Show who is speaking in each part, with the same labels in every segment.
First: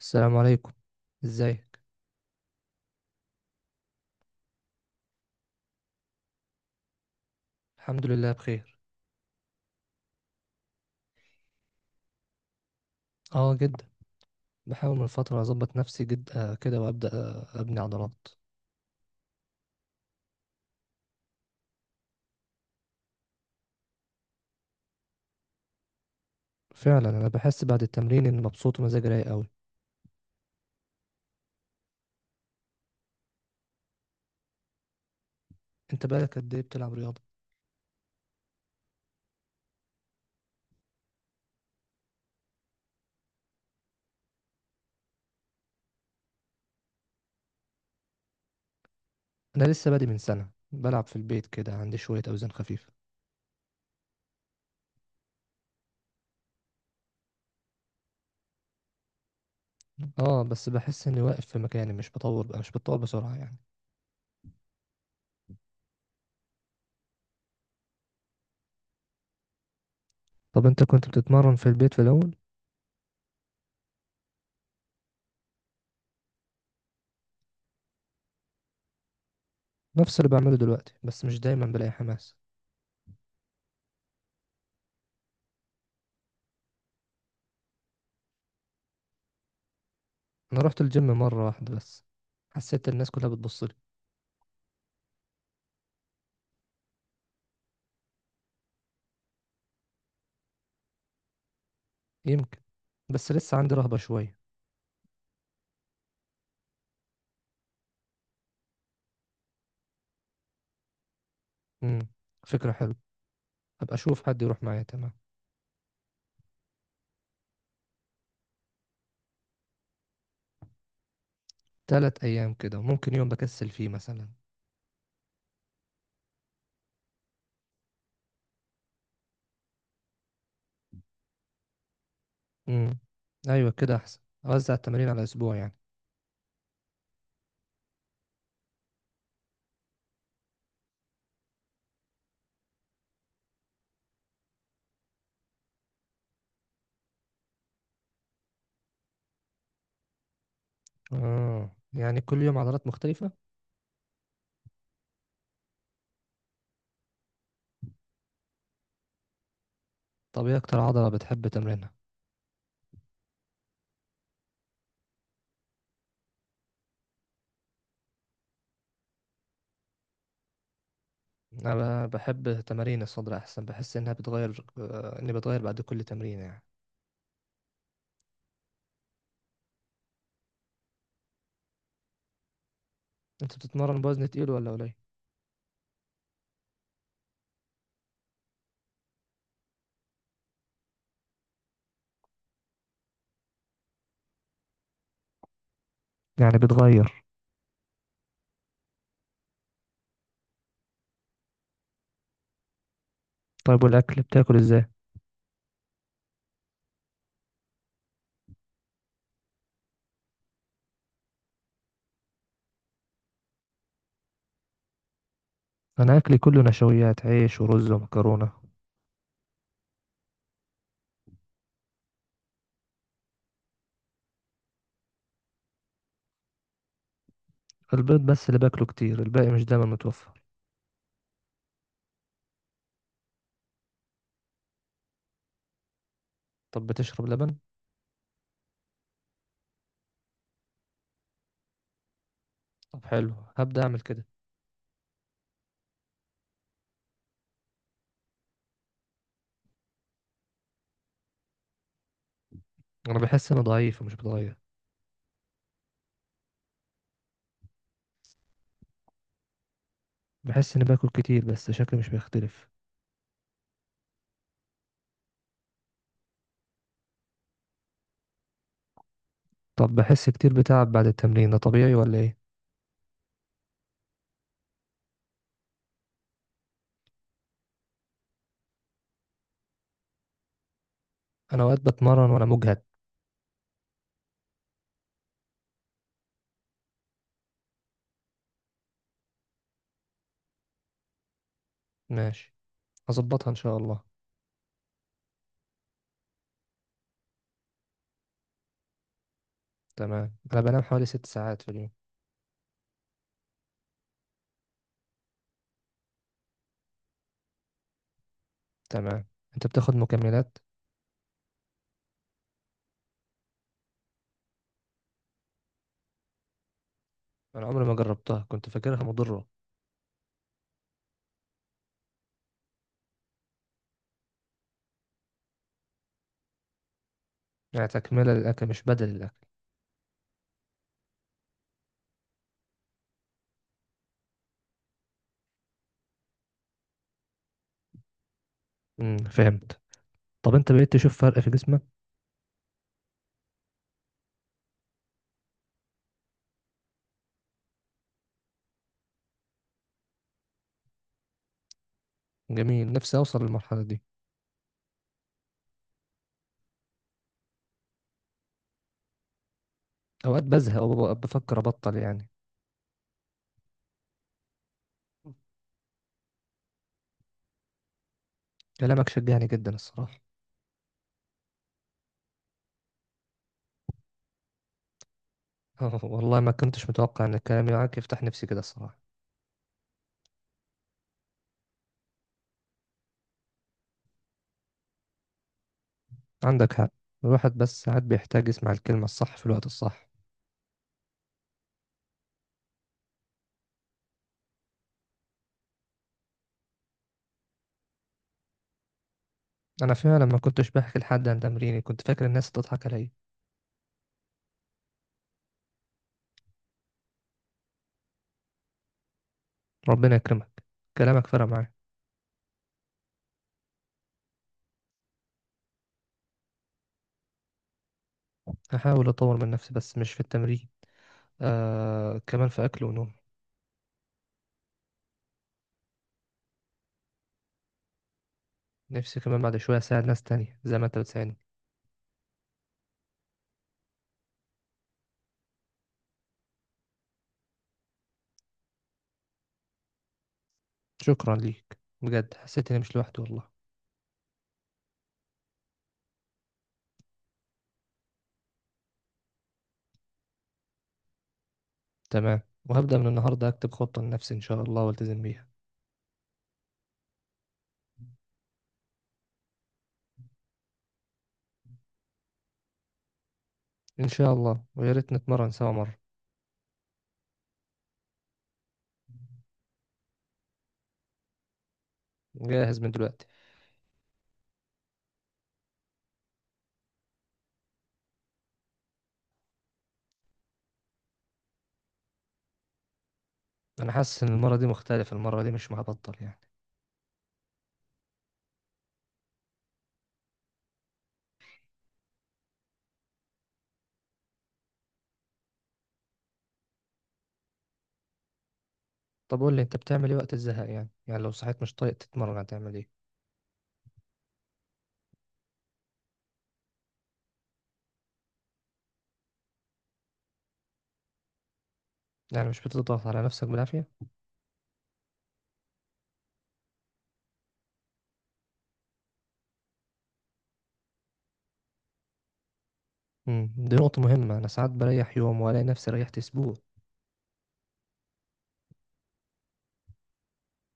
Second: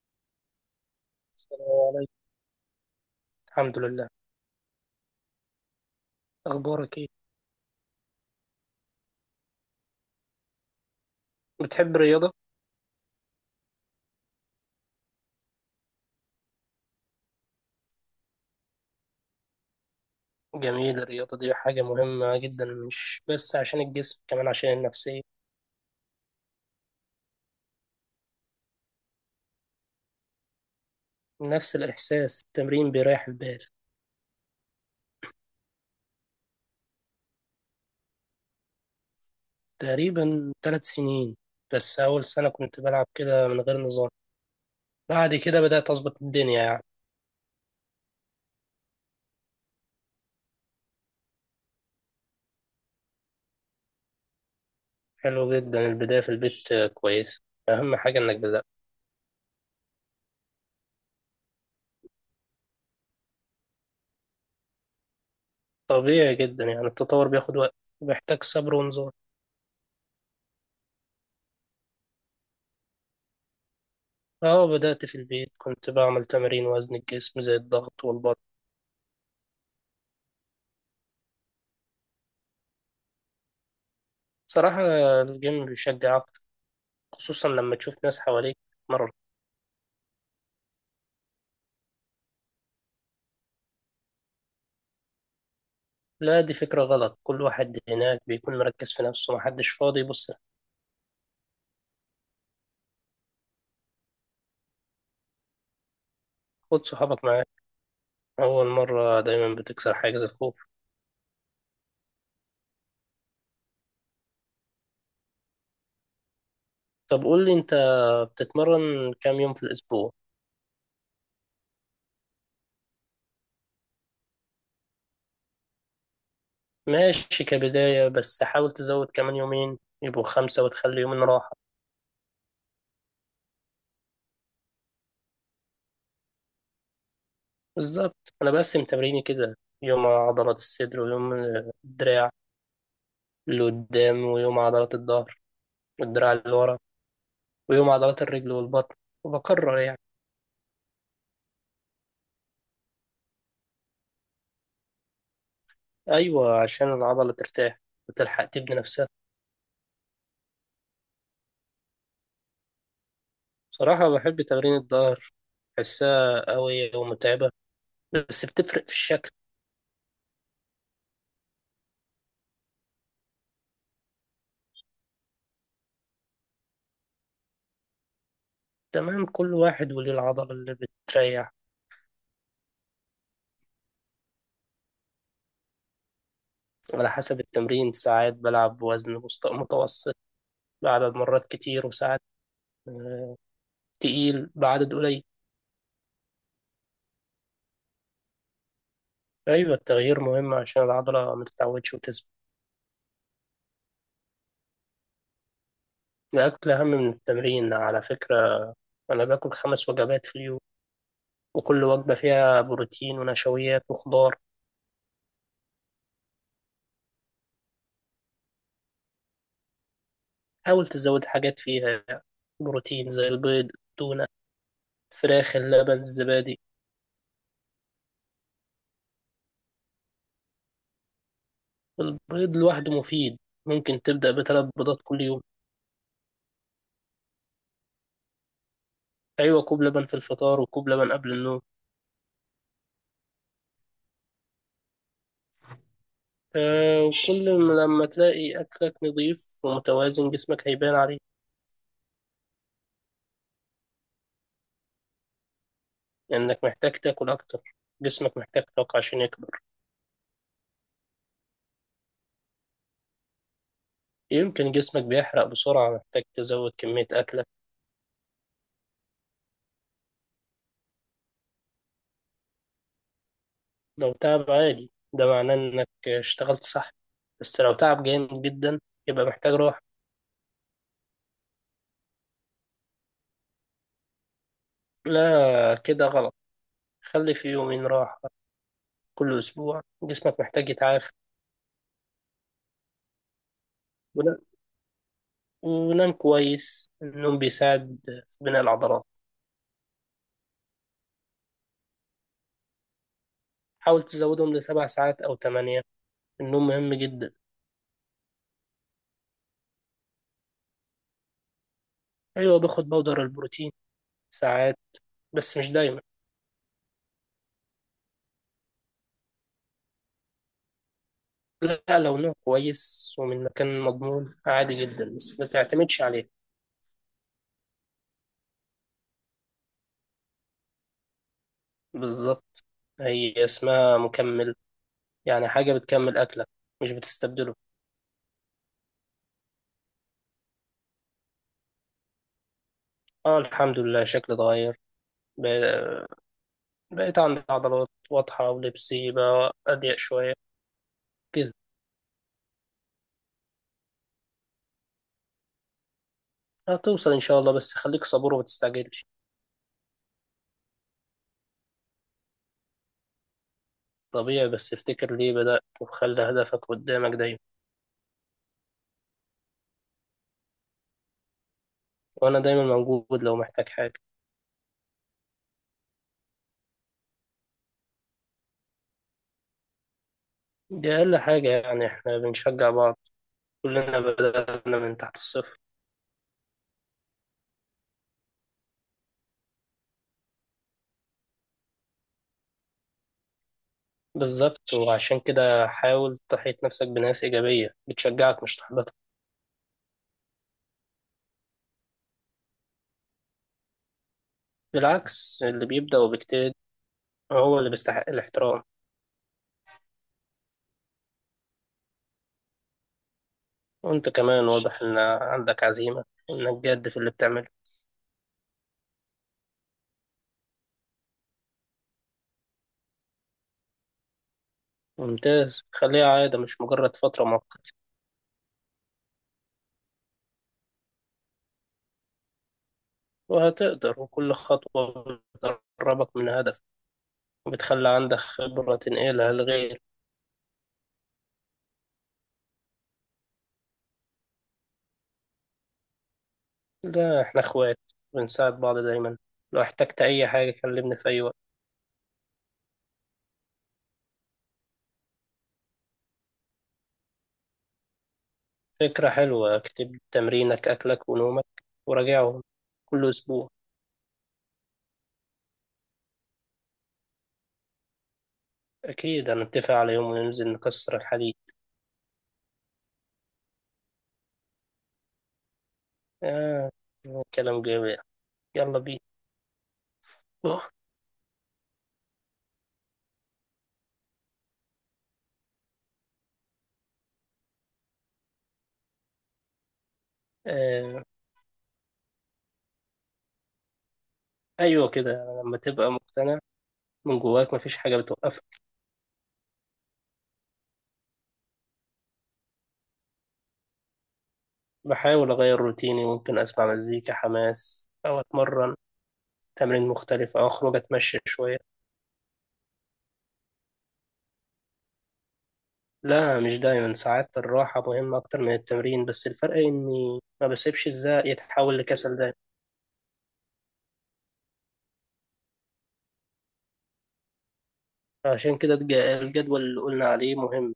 Speaker 1: السلام عليكم.
Speaker 2: السلام
Speaker 1: ازيك؟
Speaker 2: عليكم. الحمد لله. اخبارك ايه؟
Speaker 1: الحمد لله بخير.
Speaker 2: بتحب الرياضه؟
Speaker 1: اه، جدا. بحاول من فترة اظبط نفسي جدا كده وابدا ابني عضلات.
Speaker 2: جميل، الرياضه دي حاجه مهمه جدا، مش بس عشان الجسم، كمان عشان النفسيه.
Speaker 1: فعلا انا بحس بعد التمرين اني مبسوط ومزاجي رايق قوي.
Speaker 2: نفس الاحساس، التمرين بيريح البال.
Speaker 1: انت بقالك قد ايه بتلعب رياضة؟
Speaker 2: تقريبا 3 سنين. بس اول سنه كنت بلعب كده من غير نظام. بعد كده بدات اظبط الدنيا يعني.
Speaker 1: انا لسه بادئ من سنة، بلعب في البيت كده، عندي شوية اوزان خفيفة.
Speaker 2: حلو جدا، البدايه في البيت كويسه. اهم حاجه انك بدات.
Speaker 1: اه، بس بحس اني واقف في مكاني، مش بطور بقى مش بتطور بسرعة يعني.
Speaker 2: طبيعي جدا يعني، التطور بياخد وقت، وبيحتاج صبر ونظام.
Speaker 1: طب انت كنت بتتمرن في البيت في الاول؟
Speaker 2: اه، بدأت في البيت، كنت بعمل تمارين وزن الجسم زي الضغط والبطن.
Speaker 1: نفس اللي بعمله دلوقتي، بس مش دايما بلاقي حماس.
Speaker 2: صراحة، الجيم بيشجع أكتر، خصوصا لما تشوف ناس حواليك مرة.
Speaker 1: انا رحت الجيم مرة واحدة بس. حسيت الناس كلها بتبصلي.
Speaker 2: لا، دي فكرة غلط، كل واحد هناك بيكون مركز في نفسه، محدش فاضي يبص لك.
Speaker 1: يمكن، بس لسه عندي رهبة شوية.
Speaker 2: خد صحابك معاك، أول مرة دايما بتكسر حاجز الخوف.
Speaker 1: امم فكرة حلوة. هبقى اشوف حد يروح معايا. تمام.
Speaker 2: طب قول لي أنت، بتتمرن كام يوم في الأسبوع؟
Speaker 1: 3 ايام كده، ممكن يوم بكسل فيه مثلا.
Speaker 2: ماشي كبداية، بس حاول تزود كمان يومين يبقوا خمسة، وتخلي يومين راحة.
Speaker 1: امم، ايوه، كده احسن. اوزع التمارين على اسبوع يعني.
Speaker 2: بالظبط، أنا بقسم تمريني كده، يوم عضلات الصدر، ويوم الدراع اللي قدام، ويوم عضلات الظهر والدراع اللي ورا، ويوم عضلات الرجل والبطن، وبكرر يعني.
Speaker 1: اه، يعني كل يوم عضلات مختلفة.
Speaker 2: أيوة، عشان العضلة ترتاح وتلحق تبني نفسها.
Speaker 1: طب ايه اكتر عضلة بتحب تمرينها؟
Speaker 2: صراحة بحب تمرين الظهر، بحسها قوية ومتعبة، بس بتفرق في الشكل.
Speaker 1: انا بحب تمارين الصدر احسن، بحس انها بتغير آه، اني بتغير بعد كل تمرين يعني.
Speaker 2: تمام، كل واحد وليه العضلة اللي بتريح.
Speaker 1: انت بتتمرن بوزن تقيل ولا قليل؟
Speaker 2: على حسب التمرين، ساعات بلعب بوزن متوسط بعدد مرات كتير، وساعات آه، تقيل بعدد قليل.
Speaker 1: يعني بتغير.
Speaker 2: أيوة، التغيير مهم عشان العضلة ما تتعودش وتثبت.
Speaker 1: طيب، والاكل بتاكل ازاي؟
Speaker 2: الأكل أهم من التمرين على فكرة. أنا باكل خمس وجبات في اليوم، وكل وجبة فيها بروتين ونشويات وخضار.
Speaker 1: انا اكلي كله نشويات، عيش ورز ومكرونة.
Speaker 2: حاول تزود حاجات فيها يعني بروتين زي البيض، التونة، الفراخ، اللبن، الزبادي.
Speaker 1: البيض بس اللي باكله كتير، الباقي مش دايما متوفر.
Speaker 2: البيض لوحده مفيد، ممكن تبدأ بثلاث بيضات كل يوم.
Speaker 1: طب بتشرب لبن؟
Speaker 2: أيوة، كوب لبن في الفطار، وكوب لبن قبل النوم.
Speaker 1: طب حلو، هبدأ أعمل كده.
Speaker 2: آه، وكل لما تلاقي أكلك نظيف ومتوازن جسمك هيبان عليه.
Speaker 1: أنا بحس إني ضعيف ومش بتغير.
Speaker 2: لأنك محتاج تاكل أكتر، جسمك محتاج طاقة عشان يكبر.
Speaker 1: بحس إني باكل كتير بس شكلي مش بيختلف.
Speaker 2: يمكن جسمك بيحرق بسرعة، محتاج تزود كمية أكلك.
Speaker 1: طب بحس كتير بتعب بعد التمرين، ده طبيعي ولا إيه؟
Speaker 2: لو تعب عادي ده معناه انك اشتغلت صح، بس لو تعب جامد جدا يبقى محتاج راحة.
Speaker 1: أنا أوقات بتمرن وأنا مجهد.
Speaker 2: لا، كده غلط، خلي في يومين راحة كل أسبوع، جسمك محتاج يتعافى.
Speaker 1: ماشي، هظبطها إن شاء الله.
Speaker 2: ون- ونام كويس، النوم بيساعد في بناء العضلات.
Speaker 1: تمام، أنا بنام حوالي 6 ساعات في اليوم.
Speaker 2: حاول تزودهم ل7 ساعات أو 8، النوم مهم جدا.
Speaker 1: تمام. أنت بتاخد مكملات؟
Speaker 2: أيوة، باخد بودر البروتين ساعات، بس مش دايما.
Speaker 1: أنا عمري ما جربتها، كنت فاكرها مضرة.
Speaker 2: لا، لو نوم كويس ومن مكان مضمون عادي جدا، بس ما تعتمدش عليه.
Speaker 1: يعني تكملة للأكل مش بدل الأكل؟
Speaker 2: بالظبط، هي اسمها مكملة، يعني حاجة بتكمل أكلك مش بتستبدله.
Speaker 1: فهمت. طب أنت بقيت تشوف فرق في جسمك؟
Speaker 2: اه، الحمد لله شكلي اتغير، ب- بقيت عندي عضلات واضحة، ولبسي بقى أضيق شوية كده.
Speaker 1: جميل، نفسي أوصل للمرحلة دي.
Speaker 2: هتوصل إن شاء الله، بس خليك صبور وما تستعجلش.
Speaker 1: اوقات بزهق وببقى بفكر ابطل يعني.
Speaker 2: طبيعي، بس افتكر ليه بدأت وخلي هدفك قدامك دايما.
Speaker 1: كلامك شجعني جدا الصراحه.
Speaker 2: وأنا دايما موجود لو محتاج حاجة.
Speaker 1: والله ما كنتش متوقع ان كلامي معاك يفتح نفسي كده الصراحه.
Speaker 2: دي أقل حاجة يعني، إحنا بنشجع بعض، كلنا بدأنا من تحت الصفر.
Speaker 1: عندك حق. الواحد بس ساعات بيحتاج يسمع الكلمه الصح في الوقت الصح.
Speaker 2: بالظبط، وعشان كده حاول تحيط نفسك بناس إيجابية بتشجعك مش تحبطك.
Speaker 1: انا فعلا ما كنتش بحكي لحد عن تمريني، كنت فاكر الناس هتضحك عليا.
Speaker 2: بالعكس، اللي بيبدأ وبيجتهد هو اللي بيستحق الاحترام.
Speaker 1: ربنا يكرمك، كلامك فرق معايا.
Speaker 2: وانت كمان واضح ان عندك عزيمة، وانك جاد في اللي بتعمله.
Speaker 1: هحاول اطور من نفسي بس مش في التمرين، آه، كمان في اكل ونوم.
Speaker 2: ممتاز، خليها عادة مش مجرد فترة مؤقتة.
Speaker 1: نفسي كمان بعد شويه اساعد ناس تانية زي ما انت بتساعدني.
Speaker 2: وهتقدر، وكل خطوة بتقربك من هدف، وبتخلي عندك خبرة تنقلها لغير.
Speaker 1: شكرا ليك بجد، حسيت اني مش لوحدي والله.
Speaker 2: ده احنا اخوات، بنساعد بعض دايما، لو احتجت اي حاجة كلمني في اي وقت.
Speaker 1: تمام، وهبدأ من النهاردة أكتب خطة لنفسي إن شاء الله والتزم بيها.
Speaker 2: فكرة حلوة، اكتب تمرينك اكلك ونومك وراجعهم كل اسبوع.
Speaker 1: إن شاء الله، ويا ريت نتمرن سوا مرة.
Speaker 2: اكيد هنتفق على يوم وننزل نكسر الحديد.
Speaker 1: جاهز من دلوقتي.
Speaker 2: آه، كلام جميل، يلا بينا.
Speaker 1: أنا حاسس إن المرة دي مختلفة، المرة دي مش هبطل يعني.
Speaker 2: آه، أيوة كده، لما تبقى مقتنع من جواك مفيش حاجة بتوقفك.
Speaker 1: طب قول لي أنت، بتعمل إيه وقت الزهق؟ يعني لو صحيت مش طايق تتمرن هتعمل إيه؟
Speaker 2: بحاول أغير روتيني، ممكن أسمع مزيكا حماس أو أتمرن تمرين مختلف أو أخرج أتمشى شوية.
Speaker 1: يعني مش بتضغط على نفسك بالعافية؟
Speaker 2: لا، مش دايما، ساعات الراحة مهمة أكتر من التمرين، بس الفرق إني ما بسيبش الزهق يتحول لكسل دايما.
Speaker 1: دي نقطة مهمة، أنا ساعات بريح يوم وألاقي نفسي ريحت أسبوع.
Speaker 2: عشان كده الجدول اللي قلنا عليه مهم،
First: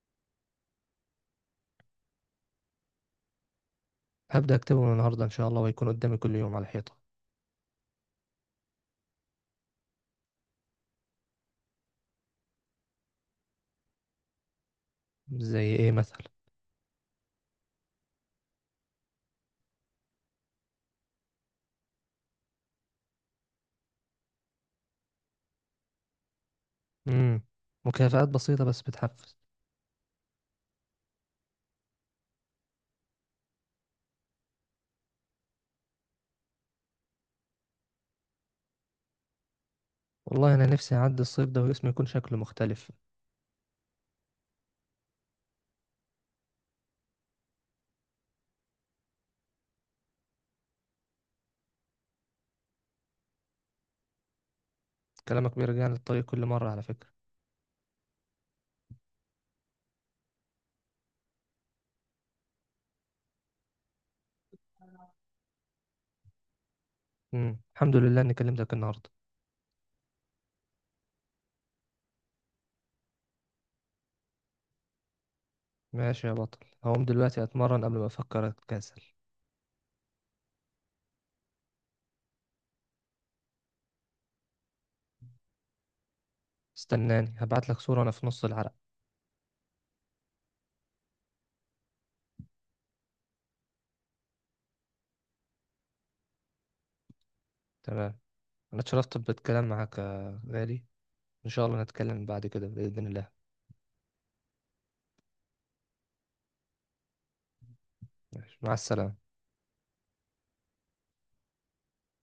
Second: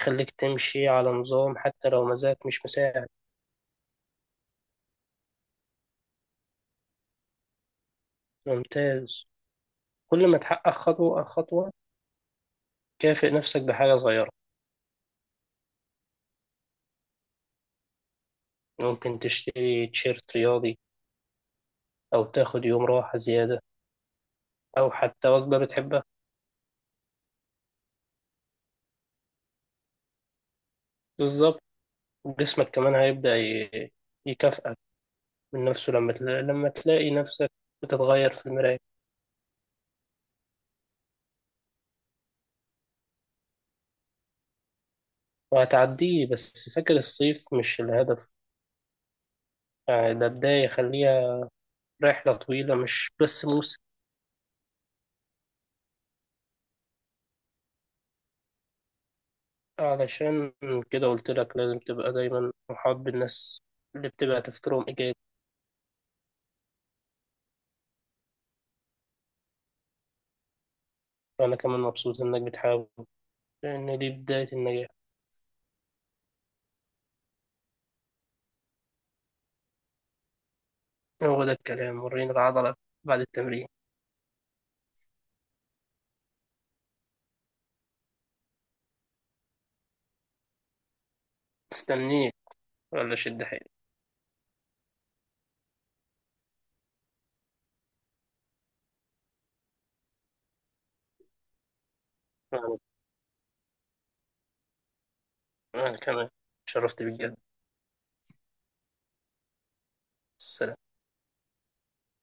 Speaker 2: يخليك تمشي على نظام حتى لو مزاجك مش مساعد.
Speaker 1: هبدأ أكتبه من النهاردة إن شاء الله، ويكون قدامي كل يوم على الحيطة.
Speaker 2: ممتاز، كل ما تحقق خطوة خطوة كافئ نفسك بحاجة صغيرة.
Speaker 1: زي إيه مثلا؟
Speaker 2: ممكن تشتري تيشيرت رياضي، أو تاخد يوم راحة زيادة، أو حتى وجبة بتحبها.
Speaker 1: امم مكافآت بسيطة بس بتحفز.
Speaker 2: بالظبط، جسمك كمان هيبدأ يكافئك من نفسه، لما لما تلاقي نفسك بتتغير في المراية.
Speaker 1: والله أنا نفسي أعدي الصيف ده وجسمي يكون شكله مختلف.
Speaker 2: وهتعديه، بس فاكر الصيف مش الهدف، يعني ده بداية، خليها رحلة طويلة مش بس موسم.
Speaker 1: كلامك بيرجعني للطريق كل مرة على فكرة.
Speaker 2: علشان كده قلت لك لازم تبقى دايما محاط بالناس اللي بتبقى تفكيرهم إيجابي.
Speaker 1: الحمد لله إني كلمتك النهاردة.
Speaker 2: وأنا كمان مبسوط إنك بتحاول، لأن دي بداية النجاح.
Speaker 1: ماشي يا بطل، هقوم دلوقتي أتمرن قبل ما أفكر أتكاسل.
Speaker 2: هو ده الكلام، وريني العضلة بعد التمرين.
Speaker 1: استناني، هبعتلك صورة أنا في نص العرق.
Speaker 2: استنيك، ولا شد حيلك.
Speaker 1: تمام. أنا اتشرفت بالكلام معاك يا غالي، إن شاء الله نتكلم بعد كده
Speaker 2: أنا
Speaker 1: بإذن الله.
Speaker 2: أنا كمان شرفت بالجد.
Speaker 1: ماشي. مع السلامة.
Speaker 2: السلام.